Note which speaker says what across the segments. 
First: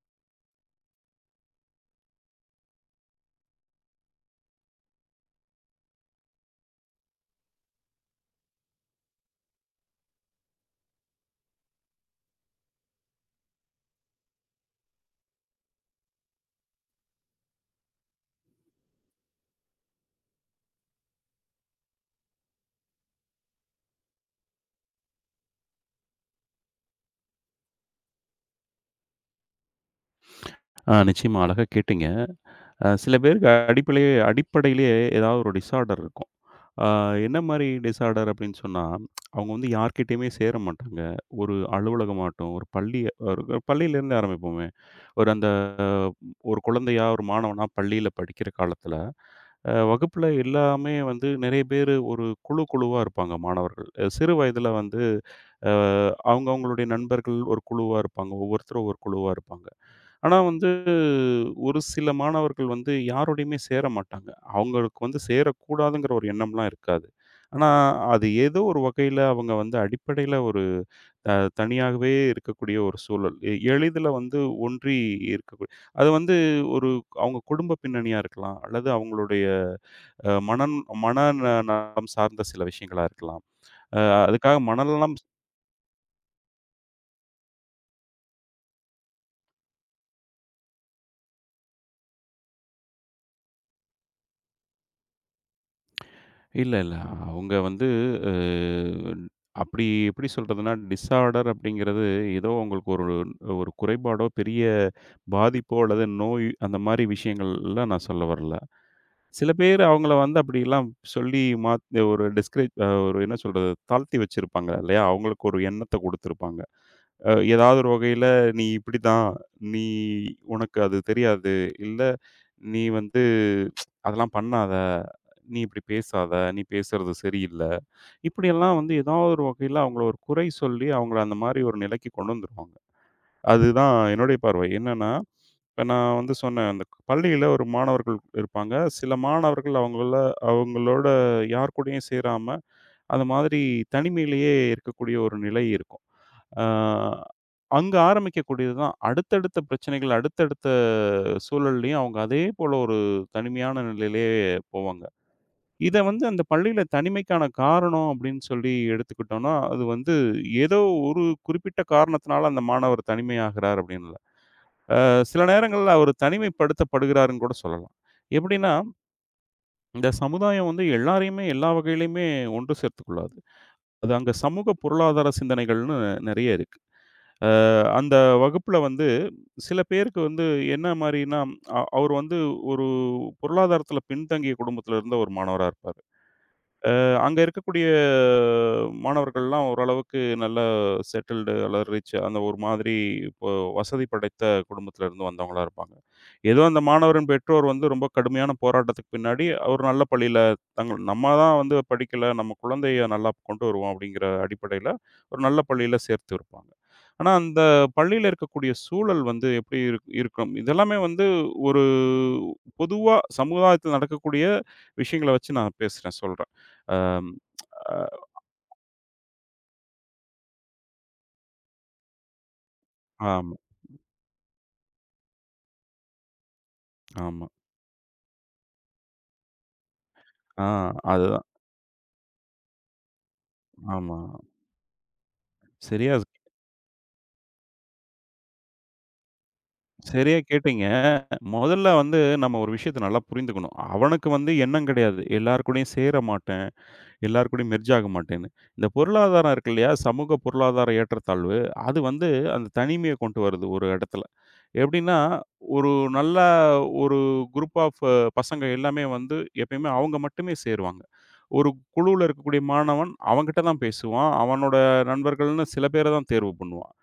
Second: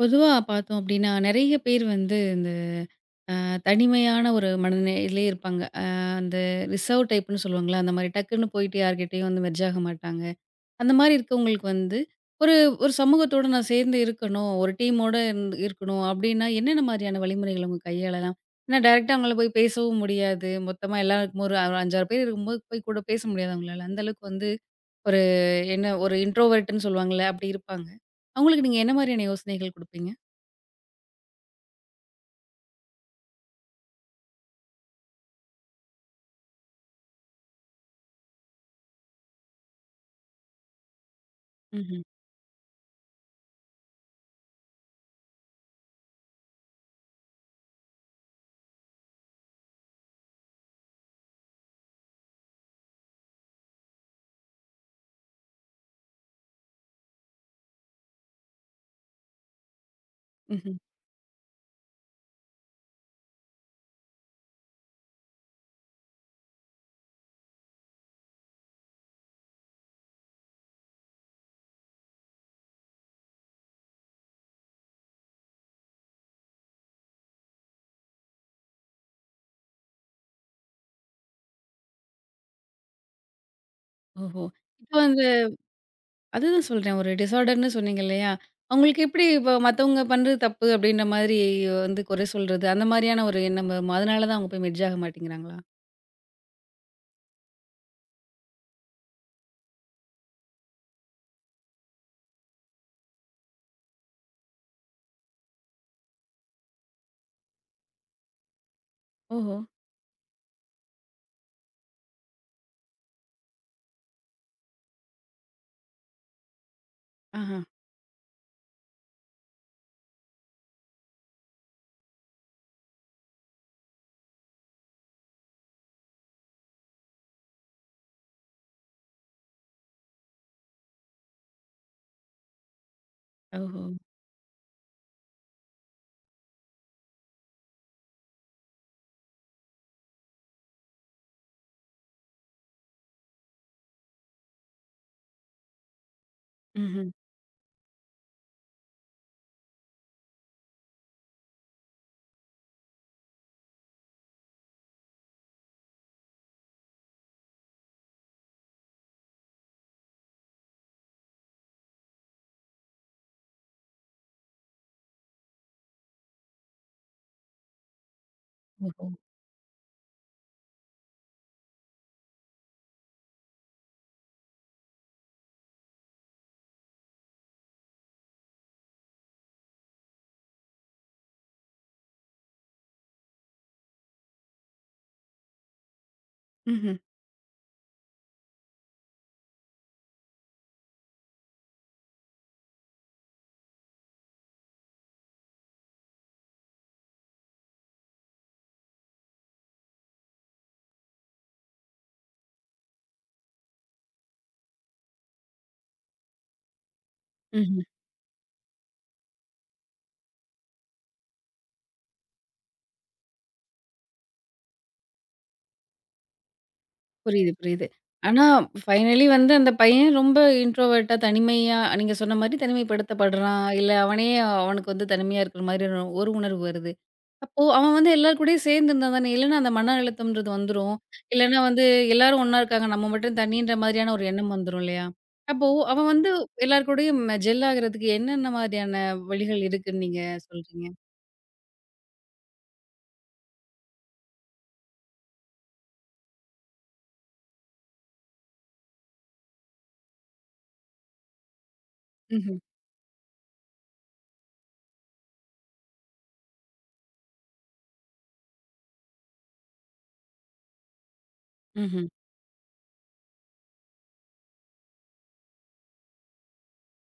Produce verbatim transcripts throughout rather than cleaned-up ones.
Speaker 1: பொதுவா பார்த்தோம் அப்டின்னா, நெறைய பேர் வந்து இந்த அ தனிமையான ஒரு மனநிலையிலே இருப்பாங்க. அ அந்த ரிசர்வ் டைப்ன்னு சொல்லுவாங்கல்ல, அந்த மாரி டக்குன்னு போயிட்டு யார்கிட்டயும் வந்து மெர்ஜ் ஆக மாட்டாங்க. அந்த மாரி இருக்கவங்களுக்கு வந்து, ஒரு ஒரு சமூகத்தோட நான் சேர்ந்து இருக்கணும், ஒரு டீமோட இருந்து இருக்கணும் அப்டின்னா, என்னென்ன மாரியான வழிமுறைகள் அவங்க கையாளலாம்? ஏன்னா டைரக்ட்டா அவங்கள போய் பேசவும் முடியாது. மொத்தமா எல்லாரும் இருக்கும்போது ஒரு ஐந்து, ஆறு பேர் இருக்கும்போது போய் கூட பேச முடியாது அவங்களால. அந்த அளவுக்கு வந்து ஒரு என்ன ஒரு இன்ட்ரோவர்ட்ன்னு சொல்லுவாங்கல்ல, அப்டி இருப்பாங்க. அவங்களுக்கு நீங்க என்ன மாரியான யோசனைகள் குடுப்பீங்க?
Speaker 2: ஆ நிச்சயமா அழகா கேட்டீங்க. அ சில பேருக்கு அடிப்படையே அடிப்படையிலேயே ஏதாவது ஒரு டிஸார்டர் இருக்கும். அ என்ன மாரி டிஸார்டர் அப்படின்னு சொன்னா, அவங்க வந்து யார்கிட்டயுமே சேர மாட்டாங்க. ஒரு
Speaker 1: ம்ஹ்ம்.
Speaker 2: அலுவலகமாகட்டும், ஒரு பள்ளி ஒரு பள்ளியிலேருந்து ஆரம்பிப்போமே. ஒரு அந்த ஒரு குழந்தையா, ஒரு மாணவனா பள்ளியில படிக்கிற காலத்தில, அ வகுப்புல எல்லாமே வந்து நெறைய பேரு ஒரு குழு குழுவா இருப்பாங்க மாணவர்கள். சிறு வயதில வந்து அ அவங்கவங்களுடைய நண்பர்கள் ஒரு குழுவா இருப்பாங்க. ஒவ்வொருத்தரும் ஒவ்வொரு குழுவா இருப்பாங்க. ஆனா வந்து,
Speaker 1: ம்ஹ்ம்.
Speaker 2: ஒரு சில மாணவர்கள் வந்து யாரோடையுமே சேர மாட்டாங்க. அவங்களுக்கு வந்து சேரக்கூடாதுங்கிற ஒரு எண்ணம்லாம் இருக்காது. ஆனா, அது ஏதோ ஒரு வகையில அவங்க வந்து அடிப்படையில ஒரு அ தனியாகவே இருக்கக்கூடிய ஒரு சூழல். எ எளிதில வந்து ஒன்றி இருக்கக்கூடிய அது வந்து ஒரு அவங்க குடும்ப பின்னணியா இருக்கலாம், அல்லது அவங்களுடைய அ மனம் மன ந நலம் சார்ந்த சில விஷயங்களா இருக்கலாம். அ
Speaker 1: ஓஹோ!
Speaker 2: அதுக்காக
Speaker 1: இப்போ
Speaker 2: மனநலம்
Speaker 1: அந்த அதுதான் சொல்றேன். ஒரு டிஸார்டர்ன்னு சொன்னீங்க இல்லையா? அவங்களுக்கு எப்படி இப்போ மத்தவங்க பண்றது தப்பு அப்படின்ற மாதிரி வந்து குறை சொல்றது, அந்த மாரியான ஒரு எண்ணம் வருமா? அதனால தான் அவங்க போய் மெர்ஜ் ஆக மாட்டேங்கிறாங்களா?
Speaker 2: இல்ல, இல்ல. அவங்க வந்து அ அப்படி எப்படி சொல்றதுன்னா, டிஸார்டர் அப்படிங்கிறது ஏதோ உங்களுக்கு ஒரு ஒரு குறைபாடோ, பெரிய பாதிப்போ அல்லது நோய் அந்த மாரி விஷயங்கள்லாம் நான் சொல்ல வரல. சில
Speaker 1: ஓஹோ!
Speaker 2: பேர் அவங்கள வந்து அப்படிலாம் சொல்லி மாத் ஒரு டிஸ்கரேஜ் அ ஒரு என்ன சொல்றது? தாழ்த்தி வச்சிருப்பாங்க இல்லையா? அவங்களுக்கு ஒரு எண்ணத்த குடுத்திருப்பாங்க. அ
Speaker 1: ஆஹா.
Speaker 2: ஏதாவது ஒரு வகையில நீ இப்படிதான், நீ உனக்கு அது தெரியாது. இல்ல நீ வந்து அதெல்லாம் பண்ணாத, நீ இப்படி பேசாத, நீ பேசுறது சரியில்ல. இப்படியெல்லாம் வந்து ஏதாவது ஒரு வகையில அவங்கள ஒரு குறை சொல்லி அவங்கள அந்த மாரி ஒரு நிலைக்கு கொண்டு வந்துருவாங்க.
Speaker 1: ஓஹோ!
Speaker 2: அதுதான் என்னுடைய பார்வை. என்னன்னா, இப்ப நான் வந்து சொன்னேன் அந்த பள்ளியில ஒரு மாணவர்கள் இருப்பாங்க. சில மாணவர்கள் அவங்கள அவங்களோட யார் கூடயும் சேராம, அந்த மாதிரி தனிமையிலேயே இருக்கக்கூடிய ஒரு நிலை இருக்கும். ஆ
Speaker 1: ம்ஹ்ம்.
Speaker 2: அங்க ஆரம்பிக்கக்கூடியது தான். அடுத்தடுத்த பிரச்சனைகள், அடுத்தடுத்த சூழல்லயும் அவங்க அதே போல ஒரு தனிமையான நிலையிலே போவாங்க. இத வந்து அந்த பள்ளியில தனிமைக்கான காரணம் அப்படின்னு சொல்லி எடுத்துக்கிட்டோம்னா, அது வந்து ஏதோ ஒரு குறிப்பிட்ட காரணத்தினால அந்த மாணவர் தனிமையாகிறார் அப்படின்னு இல்ல. அ சில நேரங்கள்ல அவர் தனிமைப்படுத்தப்படுகிறாருன்னு கூட சொல்லலாம். எப்படின்னா,
Speaker 1: ஓஹோ!
Speaker 2: இந்த சமுதாயம் வந்து எல்லாரையுமே எல்லா வகையிலயுமே ஒன்று சேர்த்துக் கொள்ளாது. அது அங்க சமூக பொருளாதார சிந்தனைகள்னு நெறைய இருக்கு. அந்த வகுப்புல வந்து சில பேருக்கு வந்து என்ன மாரின்னா, அ அவர் வந்து ஒரு பொருளாதாரத்தில பின்தங்கிய குடும்பத்தில இருந்த ஒரு மாணவரா இருப்பார்.
Speaker 1: ம்ஹ்ம்.
Speaker 2: அங்க இருக்கக்கூடிய மாணவர்கள்லாம் ஓரளவுக்கு நல்ல செட்டில்டு அல்லது ரிச் அந்த ஒரு மாதிரி இப்போ வசதி படைத்த குடும்பத்துல இருந்து வந்தவங்களா இருப்பாங்க. ஏதோ அந்த மாணவரின் பெற்றோர் வந்து ரொம்ப கடுமையான போராட்டத்துக்கு பின்னாடி ஒரு நல்ல பள்ளியில தங்கள் நம்ம தான் வந்து படிக்கல, நம்ம குழந்தைய நல்லா கொண்டு வருவோம் அப்படிங்கிற அடிப்படையில ஒரு நல்ல பள்ளியில சேர்த்து இருப்பாங்க. ஆனா அந்த
Speaker 1: ம்ஹ்ம்.
Speaker 2: பள்ளியில இருக்கக்கூடிய சூழல் வந்து எப்படி இருக் இருக்கும்? இதெல்லாமே வந்து ஒரு பொதுவா சமுதாயத்துல நடக்கக்கூடிய விஷயங்கள வச்சு நான் பேசுறேன், சொல்றேன். ஆம்.
Speaker 1: புரியுது, புரியுது.
Speaker 2: அ
Speaker 1: ஆனா ஃபைனலி வந்து அந்த பையன் ரொம்ப இன்ட்ரோவெர்ட்டா தனிமையா நீங்க சொன்ன மாரி
Speaker 2: ஆமா,
Speaker 1: தனிமைப்படுத்தப்படுறான். இல்ல அவனே அவனுக்கு வந்து தனிமையா இருக்கிற மாரி ஒரு ஒரு உணர்வு வருது.
Speaker 2: ஆமா.
Speaker 1: அப்போ அவன் வந்து எல்லார் கூடயும் சேர்ந்து இருந்தா தானே! இல்லன்னா அந்த மன அழுத்தம்ன்றது
Speaker 2: ஆ
Speaker 1: வந்துரும்.
Speaker 2: அதுதான்.
Speaker 1: இல்லன்னா வந்து எல்லாரும் ஒண்ணா இருக்காங்க. நம்ம மட்டும் தனின்ற மாதிரியான
Speaker 2: ஆமா.
Speaker 1: ஒரு எண்ணம் வந்துரும் இல்லயா! அப்போ அவன்
Speaker 2: சரியா
Speaker 1: வந்து எல்லார் கூடயும் ஜெல் ஆகுறதுக்கு என்னென்ன மாதிரியான வழிகள் இருக்குன்னு நீங்க
Speaker 2: சரியா கேட்டீங்க.
Speaker 1: சொல்றீங்க?
Speaker 2: மொதல்ல வந்து நம்ம ஒரு விஷயத்த நல்லா புரிந்துக்கணும். அவனுக்கு வந்து எண்ணம் கிடையாது. எல்லார் கூடயும் சேர மாட்டேன், எல்லார் கூடயும் மெர்ஜ் ஆக மாட்டேன்னு. இந்த பொருளாதாரம் இருக்கு இல்லையா? சமூக பொருளாதார ஏற்றத்தாழ்வு, அது வந்து
Speaker 1: ம்ஹ்ம்.
Speaker 2: அந்த தனிமைய கொண்டு வருது ஒரு இடத்துல. எப்படின்னா, ஒரு நல்ல ஒரு குரூப் ஆஃப் பசங்க எல்லாமே வந்து எப்பயுமே அவங்க மட்டுமே சேருவாங்க. ஒரு
Speaker 1: ம்ஹ்ம்.
Speaker 2: குழுவுல இருக்கக்கூடிய மாணவன் அவன்கிட்ட தான் பேசுவான். அவனோட நண்பர்கள்ன்னு சில பேர தான் தேர்வு பண்ணுவான்.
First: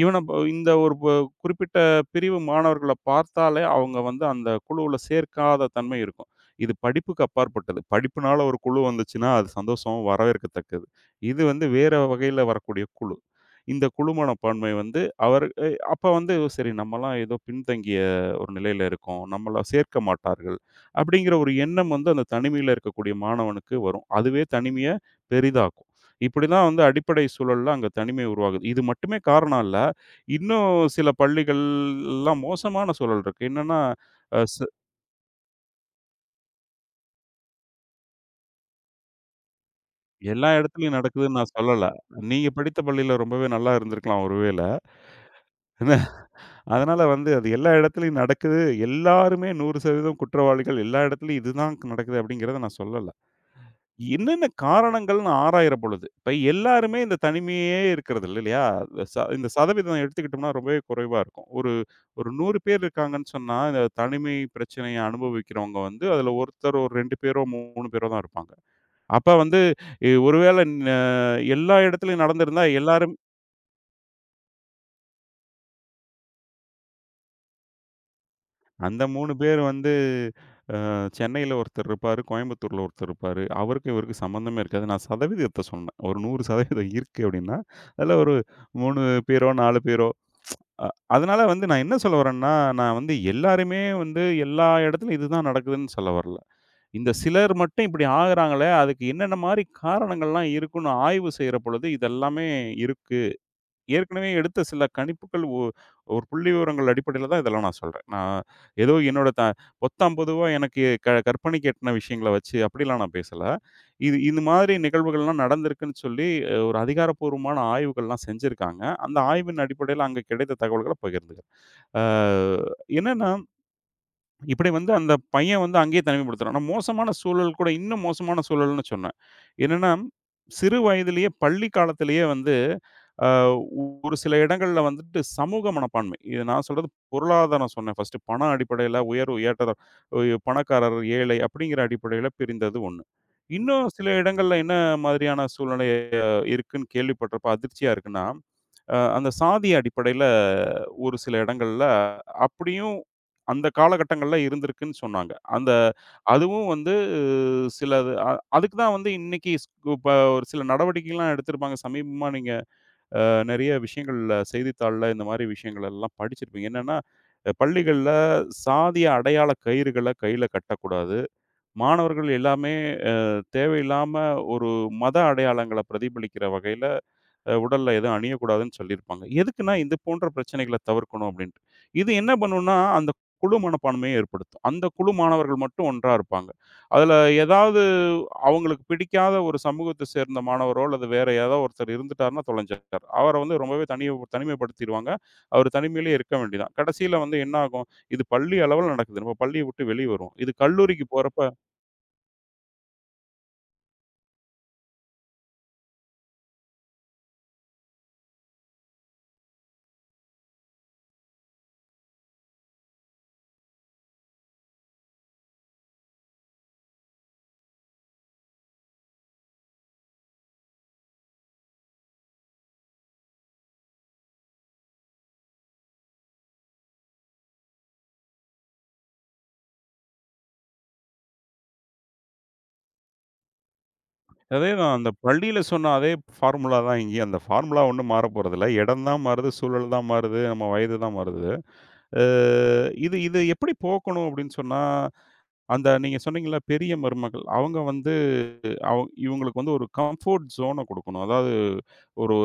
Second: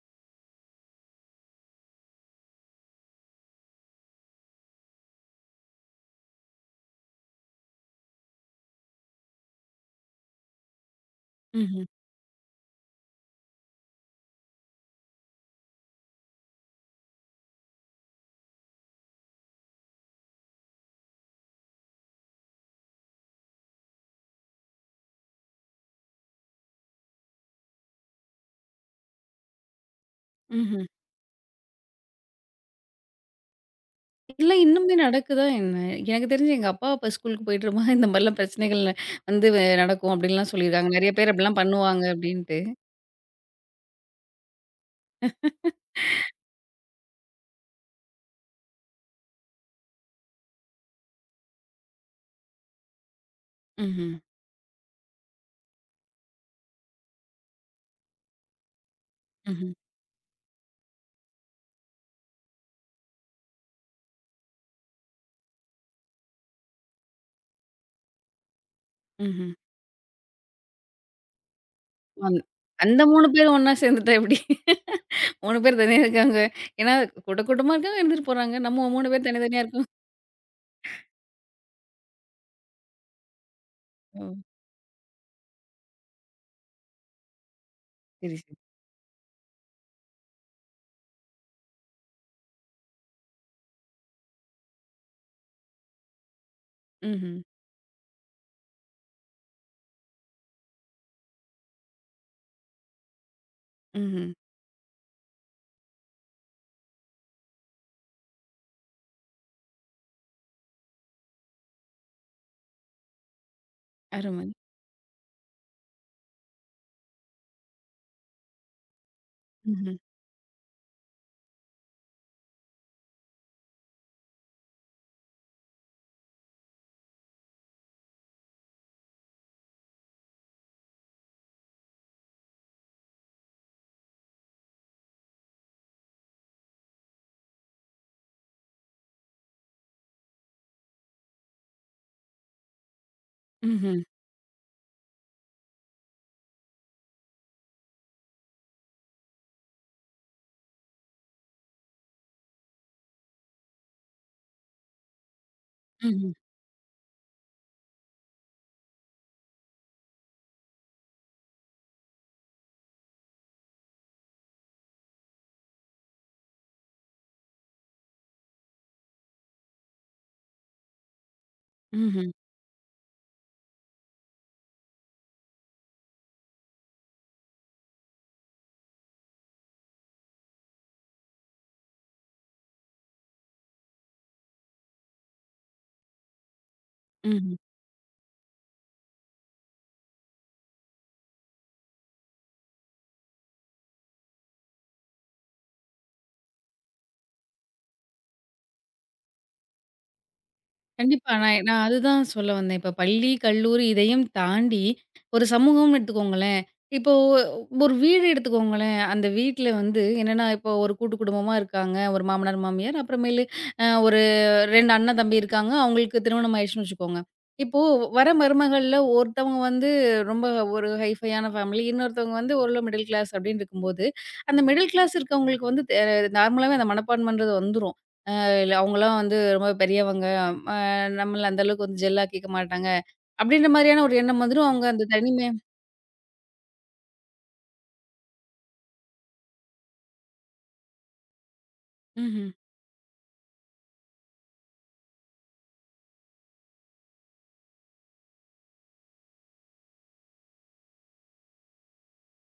Speaker 2: இவன ப இந்த ஒரு ப குறிப்பிட்ட பிரிவு மாணவர்கள பார்த்தாலே, அவங்க வந்து அந்த குழுவுல சேர்க்காத தன்மை இருக்கும். இது படிப்புக்கு அப்பாற்பட்டது. படிப்புனால ஒரு குழு வந்துச்சுன்னா, அது சந்தோஷம், வரவேற்கத்தக்கது. இது வந்து
Speaker 1: ம்ஹ்ம்.
Speaker 2: வேற வகையில வரக்கூடிய குழு. இந்த குழு மனப்பான்மை வந்து அவர் எ அப்ப வந்து சரி நம்மலாம் ஏதோ பின்தங்கிய ஒரு நிலையில இருக்கோம். நம்மள சேர்க்க மாட்டார்கள். அப்படிங்கிற ஒரு எண்ணம் வந்து அந்த தனிமையில இருக்கக்கூடிய மாணவனுக்கு வரும். அதுவே தனிமைய பெரிதாக்கும். இப்படிதான் வந்து அடிப்படை சூழல்ல அங்க தனிமை உருவாகுது. இது மட்டுமே காரணம் இல்ல. இன்னும்
Speaker 1: ம்ஹ்ம்.
Speaker 2: சில பள்ளிகள் எல்லாம் மோசமான சூழல் இருக்கு. என்னன்னா, அ ச
Speaker 1: இதெல்லாம் இன்னுமே நடக்குதா என்ன? எனக்கு தெரிஞ்சு எங்க அப்பா அப்ப ஸ்கூலுக்கு போயிட்டுருக்கும்போது இந்த மாரிலாம் பிரச்சனைகள் ந- வந்து வ நடக்கும்
Speaker 2: எல்லா
Speaker 1: அப்பிடின்லாம் சொல்லியிருக்காங்க.
Speaker 2: இடத்துலயும்
Speaker 1: நெறைய பேர்
Speaker 2: நடக்குதுன்னு நான்
Speaker 1: அப்பிடிலாம்
Speaker 2: சொல்லல.
Speaker 1: பண்ணுவாங்க
Speaker 2: நீங்க
Speaker 1: அப்பிடின்ட்டு.
Speaker 2: படித்த பள்ளியில ரொம்பவே நல்லா இருந்திருக்கலாம் ஒருவேள. அதனால வந்து அது எல்லா இடத்துலயும் நடக்குது. எல்லாருமே நூறு சதவீதம் குற்றவாளிகள். எல்லா இடத்துலயும் இதுதான் நடக்குது அப்படிங்கிறத நான் சொல்லல.
Speaker 1: ம்ஹ்ம்.
Speaker 2: என்னென்ன காரணங்கள்னு ஆராயிற பொழுது, இப்ப எல்லாருமே இந்த தனிமையே இருக்கிறது இல்லை இல்லையா? இந்த ச இந்த
Speaker 1: ம்ஹ்ம்.
Speaker 2: சதவீதம் எடுத்துக்கிட்டோம்னா ரொம்பவே குறைவா இருக்கும். ஒரு ஒரு நூறு பேர் இருக்காங்கன்னு சொன்னா, இந்த தனிமை பிரச்சனைய அனுபவிக்கிறவங்க வந்து, அதுல ஒருத்தர் ஒரு ரெண்டு பேரோ, மூணு பேரோ தான் இருப்பாங்க. அப்ப
Speaker 1: ம்ஹ்ம்.
Speaker 2: வந்து இ ஒருவேளை ந எல்லா இடத்துலயும்
Speaker 1: அந்
Speaker 2: நடந்திருந்தா
Speaker 1: அந்த
Speaker 2: எல்லாரும்
Speaker 1: மூணு பேரும் ஒண்ணா சேர்ந்துட்டா எப்பிடி? மூணு பேர் தனியா இருக்காங்க. ஏன்னா கூட்ட கூட்டமா இருக்காங்க, இருந்துட்டு போறாங்க. நம்ம
Speaker 2: அந்த
Speaker 1: மூணு பேர்
Speaker 2: மூணு பேர்
Speaker 1: தனித்தனியா இருக்கோம்.
Speaker 2: வந்து அ சென்னையில ஒருத்தர் இருப்பாரு, கோயம்புத்தூர்ல ஒருத்தர் இருப்பாரு. அவருக்கும் இவருக்கும்
Speaker 1: ஓ!
Speaker 2: சம்மந்தமே இருக்காது. நான் சதவீதத்த சொன்னேன். ஒரு நூறு சதவீதம் இருக்கு அப்படின்னா, அதுல ஒரு
Speaker 1: சரி, சரி.
Speaker 2: மூணு பேரோ, நாலு பேரோ அ அதனால வந்து நான் என்ன சொல்ல வரேன்னா, நான் வந்து எல்லாருமே வந்து எல்லா இடத்துலயும் இதுதான் நடக்குதுன்னு சொல்ல வரல. இந்த
Speaker 1: ம்ஹ்ம்.
Speaker 2: சிலர் மட்டும் இப்படி ஆகுறாங்களே, அதுக்கு என்னென்ன மாரி காரணங்கள்லாம் இருக்குன்னு ஆய்வு செய்ற பொழுது, இதெல்லாமே இருக்கு.
Speaker 1: ம்ஹ்ம்.
Speaker 2: ஏற்கனவே எடுத்த சில கணிப்புகள் ஒ ஒரு புள்ளிவிவரங்கள் அடிப்படையில தான் இதெல்லாம் நான் சொல்றேன். நான் ஏதோ என்னோட த பொத்தாம் பொதுவா எனக்கு க கற்பனைக்கு எட்டுன விஷயங்கள வச்சு அப்படிலாம் நான் பேசல. இது இந்த
Speaker 1: அருமை.
Speaker 2: மாதிரி நிகழ்வுகள்லாம் நடந்திருக்குன்னு சொல்லி அஹ், ஒரு அதிகாரப்பூர்வமான ஆய்வுகள்லாம் செஞ்சிருக்காங்க. அந்த ஆய்வின்
Speaker 1: ம்ஹ்ம்.
Speaker 2: அடிப்படையில அங்க கிடைத்த தகவல்கள பகிர்ந்துக்கிறேன். ஆ என்னன்னா, இப்படி வந்து அந்த பையன் வந்து அங்கேயே தனிமைப்படுத்துறான். நான் மோசமான சூழல் கூட இன்னும் மோசமான சூழல்னு சொன்னேன். என்னன்னா, சிறு வயதிலேயே பள்ளி காலத்திலேயே வந்து அ ஒரு சில இடங்கள்ல வந்துட்டு சமூக மனப்பான்மை. இது நான் சொல்றது பொருளாதாரம் சொன்னேன் ஃபர்ஸ்ட்டு. பண அடிப்படையில உயர்வு, ஏற்றத்தாழ் உ பணக்காரர், ஏழை அப்படிங்கிற அடிப்படையில பிரிந்தது ஒண்ணு. இன்னும்
Speaker 1: ம்ஹ்ம்.
Speaker 2: சில இடங்கள்ல என்ன மாதிரியான சூழ்நிலை அஹ், இருக்குன்னு கேள்விப்பட்டப்ப அதிர்ச்சியா இருக்குன்னா அ அந்த சாதிய அடிப்படையில ஒரு சில இடங்கள்ல அப்படியும் அந்த காலகட்டங்கள்ல இருந்திருக்குன்னு சொன்னாங்க. அந்த
Speaker 1: ம்ஹ்ம்.
Speaker 2: அதுவும் வந்து சிலது அ அதுக்கு தான் வந்து இன்னைக்கு ஸ் இப்ப ஒரு சில நடவடிக்கைலாம் எடுத்திருப்பாங்க. சமீபமா நீங்க அ நெறைய விஷயங்கள்ல செய்தித்தாள்ல இந்த மாரி விஷயங்கள் எல்லாம் படிச்சிருப்பீங்க. என்னன்னா, அ பள்ளிகள்ல சாதிய அடையாள கயிறுகள கையில கட்டக்கூடாது. மாணவர்கள்
Speaker 1: ம்ஹ்ம்.
Speaker 2: எல்லாமே அ தேவையில்லாம ஒரு மத அடையாளங்கள பிரதிபலிக்கிற வகையில அஹ் உடல்ல எதுவும் அணியக்கூடாதுன்னு சொல்லியிருப்பாங்க. எதுக்குன்னா, இது போன்ற பிரச்சனைகள தவிர்க்கணும் அப்டின்ட்டு. இது என்ன பண்ணும்னா, அந்த குழு மனப்பான்மைய ஏற்படுத்தும். அந்த குழு மாணவர்கள் மட்டும் ஒன்றா இருப்பாங்க. அதுல
Speaker 1: ம்ஹ்ம். ம்ஹ்ம்.
Speaker 2: ஏதாவது அவங்களுக்கு பிடிக்காத ஒரு சமூகத்த சேர்ந்த மாணவரோ, அல்லது வேற யாராவது ஒருத்தர் இருந்துட்டாருன்னா தொலைஞ்சிட்டார். அவர வந்து ரொம்பவே தனிய தனிமைப்படுத்திருவாங்க. அவர் தனிமையிலே இருக்க வேண்டியதான். கடைசியில வந்து என்ன ஆகும்? இது பள்ளி அளவுல நடக்குது. நம்ம பள்ளிய விட்டு வெளிய வருவோம். இது கல்லூரிக்கு
Speaker 1: கண்டிப்பா.
Speaker 2: போறப்ப
Speaker 1: நான் நான் அதுதான் சொல்ல வந்தேன். இப்ப பள்ளி, கல்லூரி இதையும் தாண்டி ஒரு சமூகம்னு எடுத்துக்கோங்களேன். இப்போ ஒரு வீடு எடுத்துக்கோங்களேன். அந்த வீட்ல வந்து என்னன்னா, இப்போ ஒரு கூட்டு குடும்பமா இருக்காங்க. ஒரு மாமனார், மாமியார் அப்புறமேலு அ ஒரு ரெண்டு அண்ணன், தம்பி இருக்காங்க. அவங்களுக்கு திருமணம் ஆயிடுச்சுன்னு வச்சுக்கோங்க. இப்போ வர மருமகள்ல ஒருத்தவங்க வந்து ரொம்ப ஒரு ஹைஃபையான ஃபேமிலி. இன்னொருத்தவங்க வந்து ஓரளவு மிடில் கிளாஸ் அப்படின்னு இருக்கும்போது, அந்த மிடில் கிளாஸ் இருக்கவங்களுக்கு வந்து தெ நார்மலாவே அந்த மனப்பான்மைன்றது வந்துரும். இல்ல அவங்கலாம் வந்து ரொம்ப பெரியவங்க. அ நம்மள அந்த அளவுக்கு வந்து ஜெல்லா கேட்க மாட்டாங்க. அப்படின்ற மாரியான ஒரு எண்ணம் வந்துரும். அவங்க
Speaker 2: அதேதான்.
Speaker 1: அந்த
Speaker 2: அந்த
Speaker 1: தனிமை
Speaker 2: பள்ளியில சொன்ன அதே ஃபார்முலா தான் இங்கேயும். அந்த ஃபார்முலா ஒண்ணும் மாறப்போறதில்ல. இடம் தான் மாறுது, சூழல் தான் மாறுது, நம்ம வயது தான் மாறுது. அ
Speaker 1: ம்ஹ்ம்,
Speaker 2: இது இது எப்படி போக்கணும் அப்படின்னு சொன்னா, அந்த நீங்க சொன்னீங்கல்ல பெரிய மருமகள், அவங்க வந்து அவ் இவங்களுக்கு வந்து ஒரு கம்ஃபோர்ட் ஜோன குடுக்கணும். அதாவது ஒரு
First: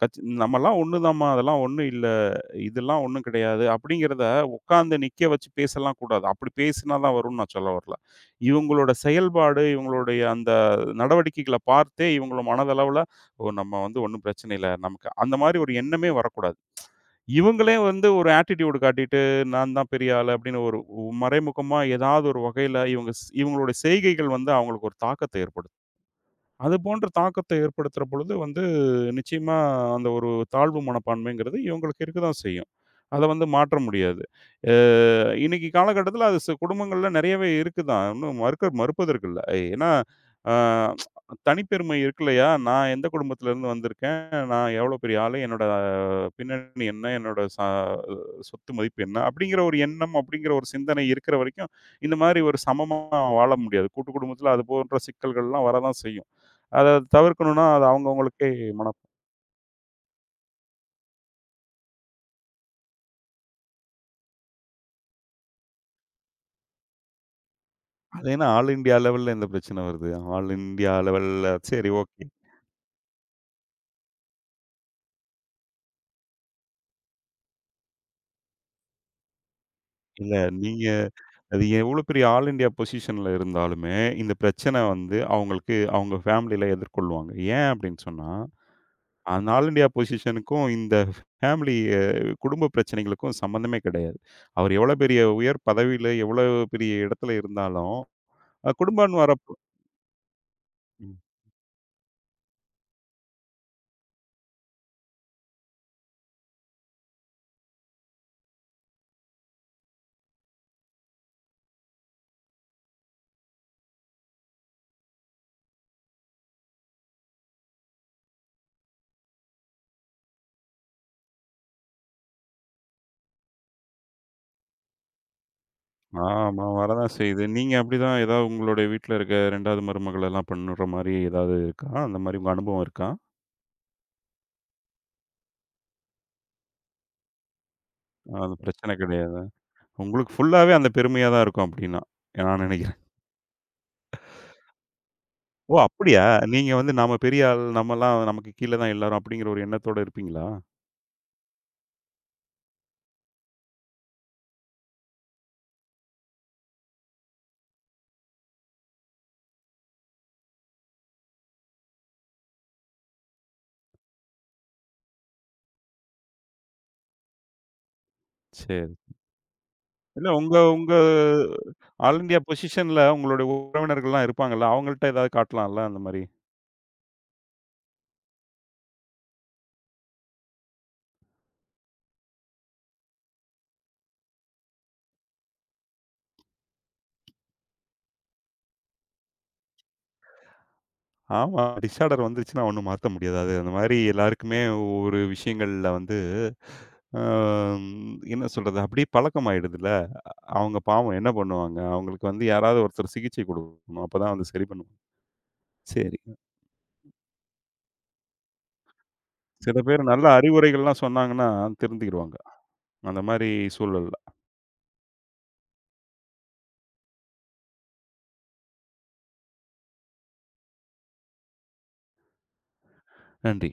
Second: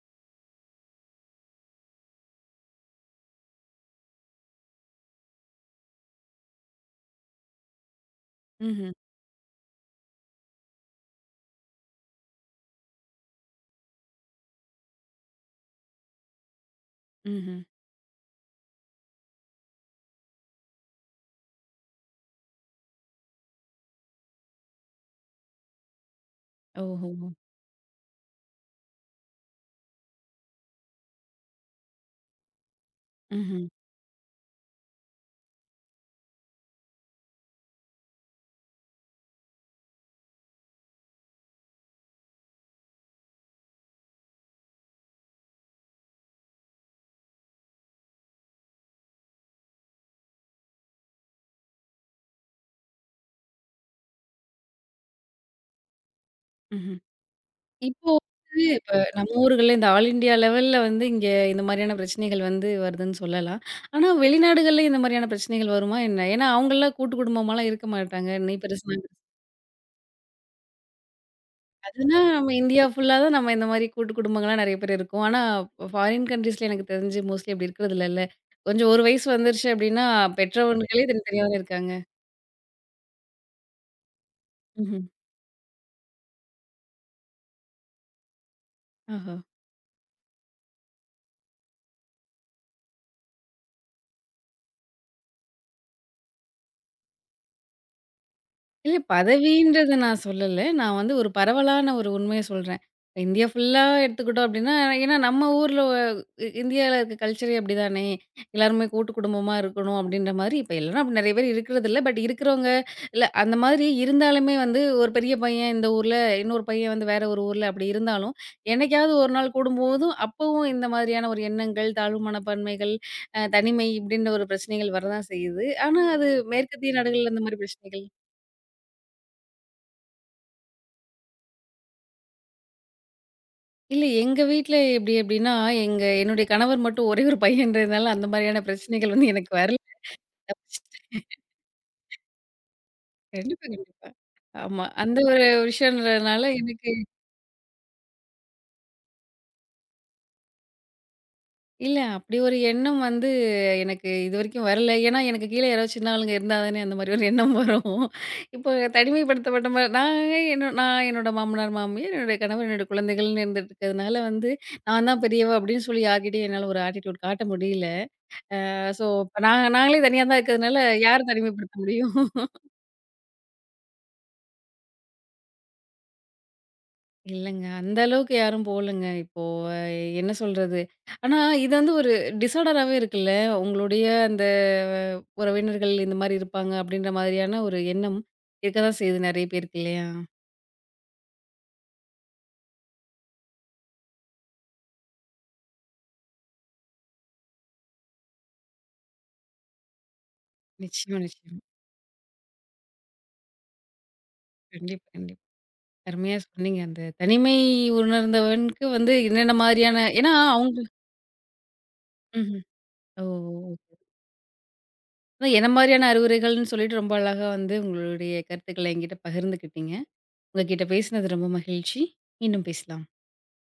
Speaker 2: கச் "நம்மலாம் ஒண்ணுதாம்மா, அதெல்லாம் ஒண்ணும் இல்ல. இதெல்லாம் ஒண்ணும் கிடையாது." அப்படிங்கிறத உட்காந்து நிக்க வச்சு பேசலாம் கூடாது. அப்படி பேசினா தான் வரும்ன்னு நான் சொல்ல வரல. இவங்களோட
Speaker 1: ம்ஹ்ம்,
Speaker 2: செயல்பாடு, இவங்களுடைய அந்த நடவடிக்கைகள பார்த்தே இவங்கள மனதளவுல, "ஓ! நம்ம வந்து ஒண்ணும் பிரச்சனை இல்ல. நமக்கு" அந்த மாரி ஒரு எண்ணமே வரக்கூடாது.
Speaker 1: ம்ஹ்ம்.
Speaker 2: இவங்களே வந்து ஒரு ஆட்டிட்யூட் காட்டிட்டு, "நான் தான் பெரிய ஆளு" அப்படின்னு ஒரு மறைமுகமா ஏதாவது ஒரு வகையில இவங்க ஸ் இவங்களுடைய செய்கைகள் வந்து அவங்களுக்கு ஒரு தாக்கத்த ஏற்படுத்தும். அது போன்ற
Speaker 1: ஓஹோ!
Speaker 2: தாக்கத்தை ஏற்படுத்துற பொழுது வந்து நிச்சயமா அந்த ஒரு தாழ்வு மனப்பான்மைங்கிறது இவங்களுக்கு இருக்க தான் செய்யும். அத வந்து
Speaker 1: ம்ஹ்ம்,
Speaker 2: மாற்ற முடியாது. அ இன்னைக்கு காலகட்டத்தில அது ச குடும்பங்கள்ல நிறையவே இருக்கு தான். ஒண்ணும் மறுக்க மறுப்பதற்கு இல்ல. ஏன்னா, அ தனிப்பெருமை இருக்குல்லையா? நான் எந்த குடும்பத்திலேருந்து வந்திருக்கேன், நான் எவ்வளோ பெரிய ஆளு, என்னோட பின்னணி என்ன, என்னோட ச சொத்து மதிப்பு என்ன, அப்படிங்கிற ஒரு எண்ணம், அப்படிங்கிற ஒரு சிந்தனை இருக்கிற வரைக்கும், இந்த மாரி ஒரு சமமா வாழ முடியாது. கூட்டு குடும்பத்தில அது போன்ற சிக்கல்கள்லாம் வரதான் செய்யும்.
Speaker 1: ம்ஹ்ம்.
Speaker 2: அத தவிர்க்கணும்னா, அது
Speaker 1: இப்போ
Speaker 2: அவங்கவங்களுக்கே
Speaker 1: வந்து இப்ப
Speaker 2: மனப்
Speaker 1: நம்ம ஊர்கள்ல இந்த ஆல் இண்டியா லெவல்ல வந்து இங்க இந்த மாரியான பிரச்சனைகள் வந்து வருதுன்னு சொல்லலாம். ஆனா வெளிநாடுகள்ல இந்த மாரியான பிரச்சனைகள் வருமா என்ன? ஏன்னா அவங்கலாம் கூட்டு குடும்பமாலாம் இருக்க
Speaker 2: அது
Speaker 1: மாட்டாங்க.
Speaker 2: ஏன்னா
Speaker 1: நீ
Speaker 2: ஆல் இண்டியா
Speaker 1: பெருசுனா
Speaker 2: லெவல்ல இந்த பிரச்சனை வருது. ஆல் இண்டியா லெவல்ல சரி
Speaker 1: அதுனா
Speaker 2: ஓகே.
Speaker 1: நம்ம இந்தியா ஃபுல்லா தான் நம்ம இந்த மாரி கூட்டு குடும்பங்களா நெறைய பேர் இருக்கோம். ஆனா ஃபாரின் கண்ட்ரீஸ்ல எனக்கு தெரிஞ்சு மோஸ்ட்லி அப்படி இருக்கிறது இல்லல்ல. கொஞ்சம் ஒரு வயசு வந்துருச்சு அப்படின்னா,
Speaker 2: இல்ல நீங்க
Speaker 1: பெற்றவர்களே தனித்தனியா தானே
Speaker 2: அது
Speaker 1: இருக்காங்க.
Speaker 2: எவ்வளோ பெரிய ஆல் இண்டியா பொசிஷன்ல இருந்தாலுமே, இந்த பிரச்சனை
Speaker 1: ம்ஹ்ம்.
Speaker 2: வந்து அவங்களுக்கு அவங்க ஃபேமிலில எதிர்கொள்வாங்க. ஏன் அப்படின்னு சொன்னா,
Speaker 1: ஆஹா.
Speaker 2: அந்த ஆல் இண்டியா பொசிஷனுக்கும் இந்த ஃபேமிலி அ குடும்ப பிரச்சனைகளுக்கும் சம்மந்தமே கிடையாது. அவர் எவ்வளோ பெரிய உயர் பதவியில, எவ்வளோ பெரிய இடத்துல இருந்தாலும், அ
Speaker 1: இல்ல
Speaker 2: குடும்பம்ன்னு வரப்போ
Speaker 1: பதவின்றத நான் சொல்லல. நான் வந்து ஒரு பரவலான ஒரு உண்மைய சொல்றேன். இந்தியா ஃபுல்லா எடுத்துக்கிட்டோம் அப்டின்னா, ஏன்னா நம்ம ஊர்ல ஒ- இ இந்தியால இருக்க கல்ச்சரே அப்டிதானே. எல்லாருமே கூட்டு குடும்பமா இருக்கணும் அப்டின்ற மாரி இப்ப எல்லாரும் அப்படி நெறைய பேர் இருக்கிறதில்ல. பட் இருக்கிறவங்க இல்ல அந்த மாதிரி இருந்தாலுமே வந்து ஒரு பெரிய பையன் இந்த ஊர்ல, இன்னொரு பையன் வந்து வேற ஒரு ஊர்ல அப்படி இருந்தாலும், என்னைக்காவது ஒரு நாள் கூடும்போதும் அப்பவும் இந்த மாதிரியான ஒரு எண்ணங்கள், தாழ்வு மனப்பான்மைகள், அ தனிமை இப்படின்ற ஒரு பிரச்சனைகள் வரதான் செய்யுது. ஆனா அது
Speaker 2: ஆமா.
Speaker 1: மேற்கத்திய
Speaker 2: வரதான்
Speaker 1: நாடுகள்ல அந்த
Speaker 2: செய்யுது.
Speaker 1: மாரி
Speaker 2: நீங்க
Speaker 1: பிரச்சனைகள்
Speaker 2: அப்படிதான் ஏதாவது உங்களுடைய வீட்ல இருக்க ரெண்டாவது மருமகள் எல்லாம் பண்ணுற மாரி ஏதாவது இருக்கா? அந்த மாரி உங்க அனுபவம் இருக்கா?
Speaker 1: இல்ல. எங்க வீட்ல எப்டி அப்டின்னா, எங்க என்னுடைய கணவர் மட்டும் ஒரே ஒரு பையன்றதுனால, அந்த
Speaker 2: அது
Speaker 1: மாரியான
Speaker 2: பிரச்சனை
Speaker 1: பிரச்சனைகள் வந்து
Speaker 2: கிடையாது.
Speaker 1: எனக்கு வரல.
Speaker 2: உங்களுக்கு ஃபுல்லாவே அந்த
Speaker 1: தப்பிச்சுட்டேன்.
Speaker 2: பெருமையா தான் இருக்கும் அப்படின்னா, நான் நினைக்கிறேன்.
Speaker 1: கண்டிப்பா, கண்டிப்பா. ஆமா. அந்த ஒரு
Speaker 2: ஓ! அப்படியா?
Speaker 1: விஷயம்ன்றதுனால
Speaker 2: நீங்க
Speaker 1: எனக்கு
Speaker 2: வந்து நாம பெரிய ஆள், நம்மலாம் நமக்கு கீழ தான் எல்லாரும் அப்படிங்கிற ஒரு எண்ணத்தோட இருப்பீங்களா?
Speaker 1: இல்ல அப்டி ஒரு எண்ணம் வந்து எனக்கு இதுவரைக்கும் வரல. ஏன்னா, எனக்கு கீழ யாராவது சின்ன ஆளுங்க இருந்தா தானே அந்த மாரி ஒரு எண்ணம் வரும். இப்போ தனிமைப்படுத்தப்பட்ட மாரி நான் என்ன நான் என்னோட மாமனார், மாமியார், என்னுடைய கணவர், என்னோட குழந்தைகள்னு இருந்துட்டு இருக்கிறதுனால வந்து, நான் தான் பெரியவ அப்டின்னு சொல்லி யார்கிட்டயும் என்னால ஒரு ஆட்டிட்யூட் காட்ட முடியல.
Speaker 2: சரி.
Speaker 1: அ சோ இப்ப நாங்க நாங்களே தனியா
Speaker 2: இல்ல
Speaker 1: தான்
Speaker 2: உங்க
Speaker 1: இருக்கிறதுனால,
Speaker 2: உங்க
Speaker 1: யார தனிமைப்படுத்த முடியும்?
Speaker 2: ஆல் இந்தியா பொசிஷன்ல உங்களுடைய உறவினர்கள்லாம் இருப்பாங்கல்ல, அவங்கள்ட்ட ஏதாவது காட்டலாம்ல அந்த மாரி?
Speaker 1: இல்லங்க. அந்த அளவுக்கு யாரும் போலங்க. இப்போ அ என்ன சொல்றது? ஆனா இது வந்து ஒரு டிஸார்டராவே இருக்குல்ல. உங்களுடைய அந்த அஹ், உறவினர்கள் இந்த மாரி இருப்பாங்க, அப்படின்ற மாதிரியான ஒரு எண்ணம் இருக்க தான் செய்யுது நெறைய பேருக்கு இல்லையா?
Speaker 2: ஆமா. டிஸார்டர் வந்துருச்சுன்னா ஒண்ணும் மாத்த முடியாது. அது அந்த மாரி எல்லாருக்குமே ஒரு விஷயங்கள்ல வந்து அ என்ன சொல்றது? அப்படியே பழக்கமாயிடுதுல்ல. அவங்க பாவம்
Speaker 1: நிச்சயமா,
Speaker 2: என்ன
Speaker 1: நிச்சயமா.
Speaker 2: பண்ணுவாங்க? அவங்களுக்கு வந்து யாராவது ஒருத்தர் சிகிச்சை குடுக்கணும். அப்பதான் வந்து சரி பண்ணுவாங்க.
Speaker 1: கண்டிப்பா, கண்டிப்பா.
Speaker 2: சரி.
Speaker 1: அருமையா சொன்னீங்க. அந்த தனிமை உணர்ந்தவனுக்கு வந்து என்னென்ன
Speaker 2: சில பேர்
Speaker 1: மாதிரியான
Speaker 2: நல்ல
Speaker 1: ஏன்னா அவங்க
Speaker 2: அறிவுரைகள்லாம் சொன்னாங்கன்னா திருந்திருவாங்க.
Speaker 1: ம்ஹ்ம். ஓ!
Speaker 2: அந்த மாரி
Speaker 1: ஓ, ஓ.
Speaker 2: சூழல்ல.
Speaker 1: அதான் என்ன மாதிரியான அறிவுரைகள்ன்னு சொல்லிட்டு ரொம்ப அழகா வந்து உங்களுடைய கருத்துக்கள என்கிட்ட பகிர்ந்துக்கிட்டீங்க. உங்ககிட்ட பேசினது ரொம்ப மகிழ்ச்சி. மீண்டும் பேசலாம்.
Speaker 2: நன்றி.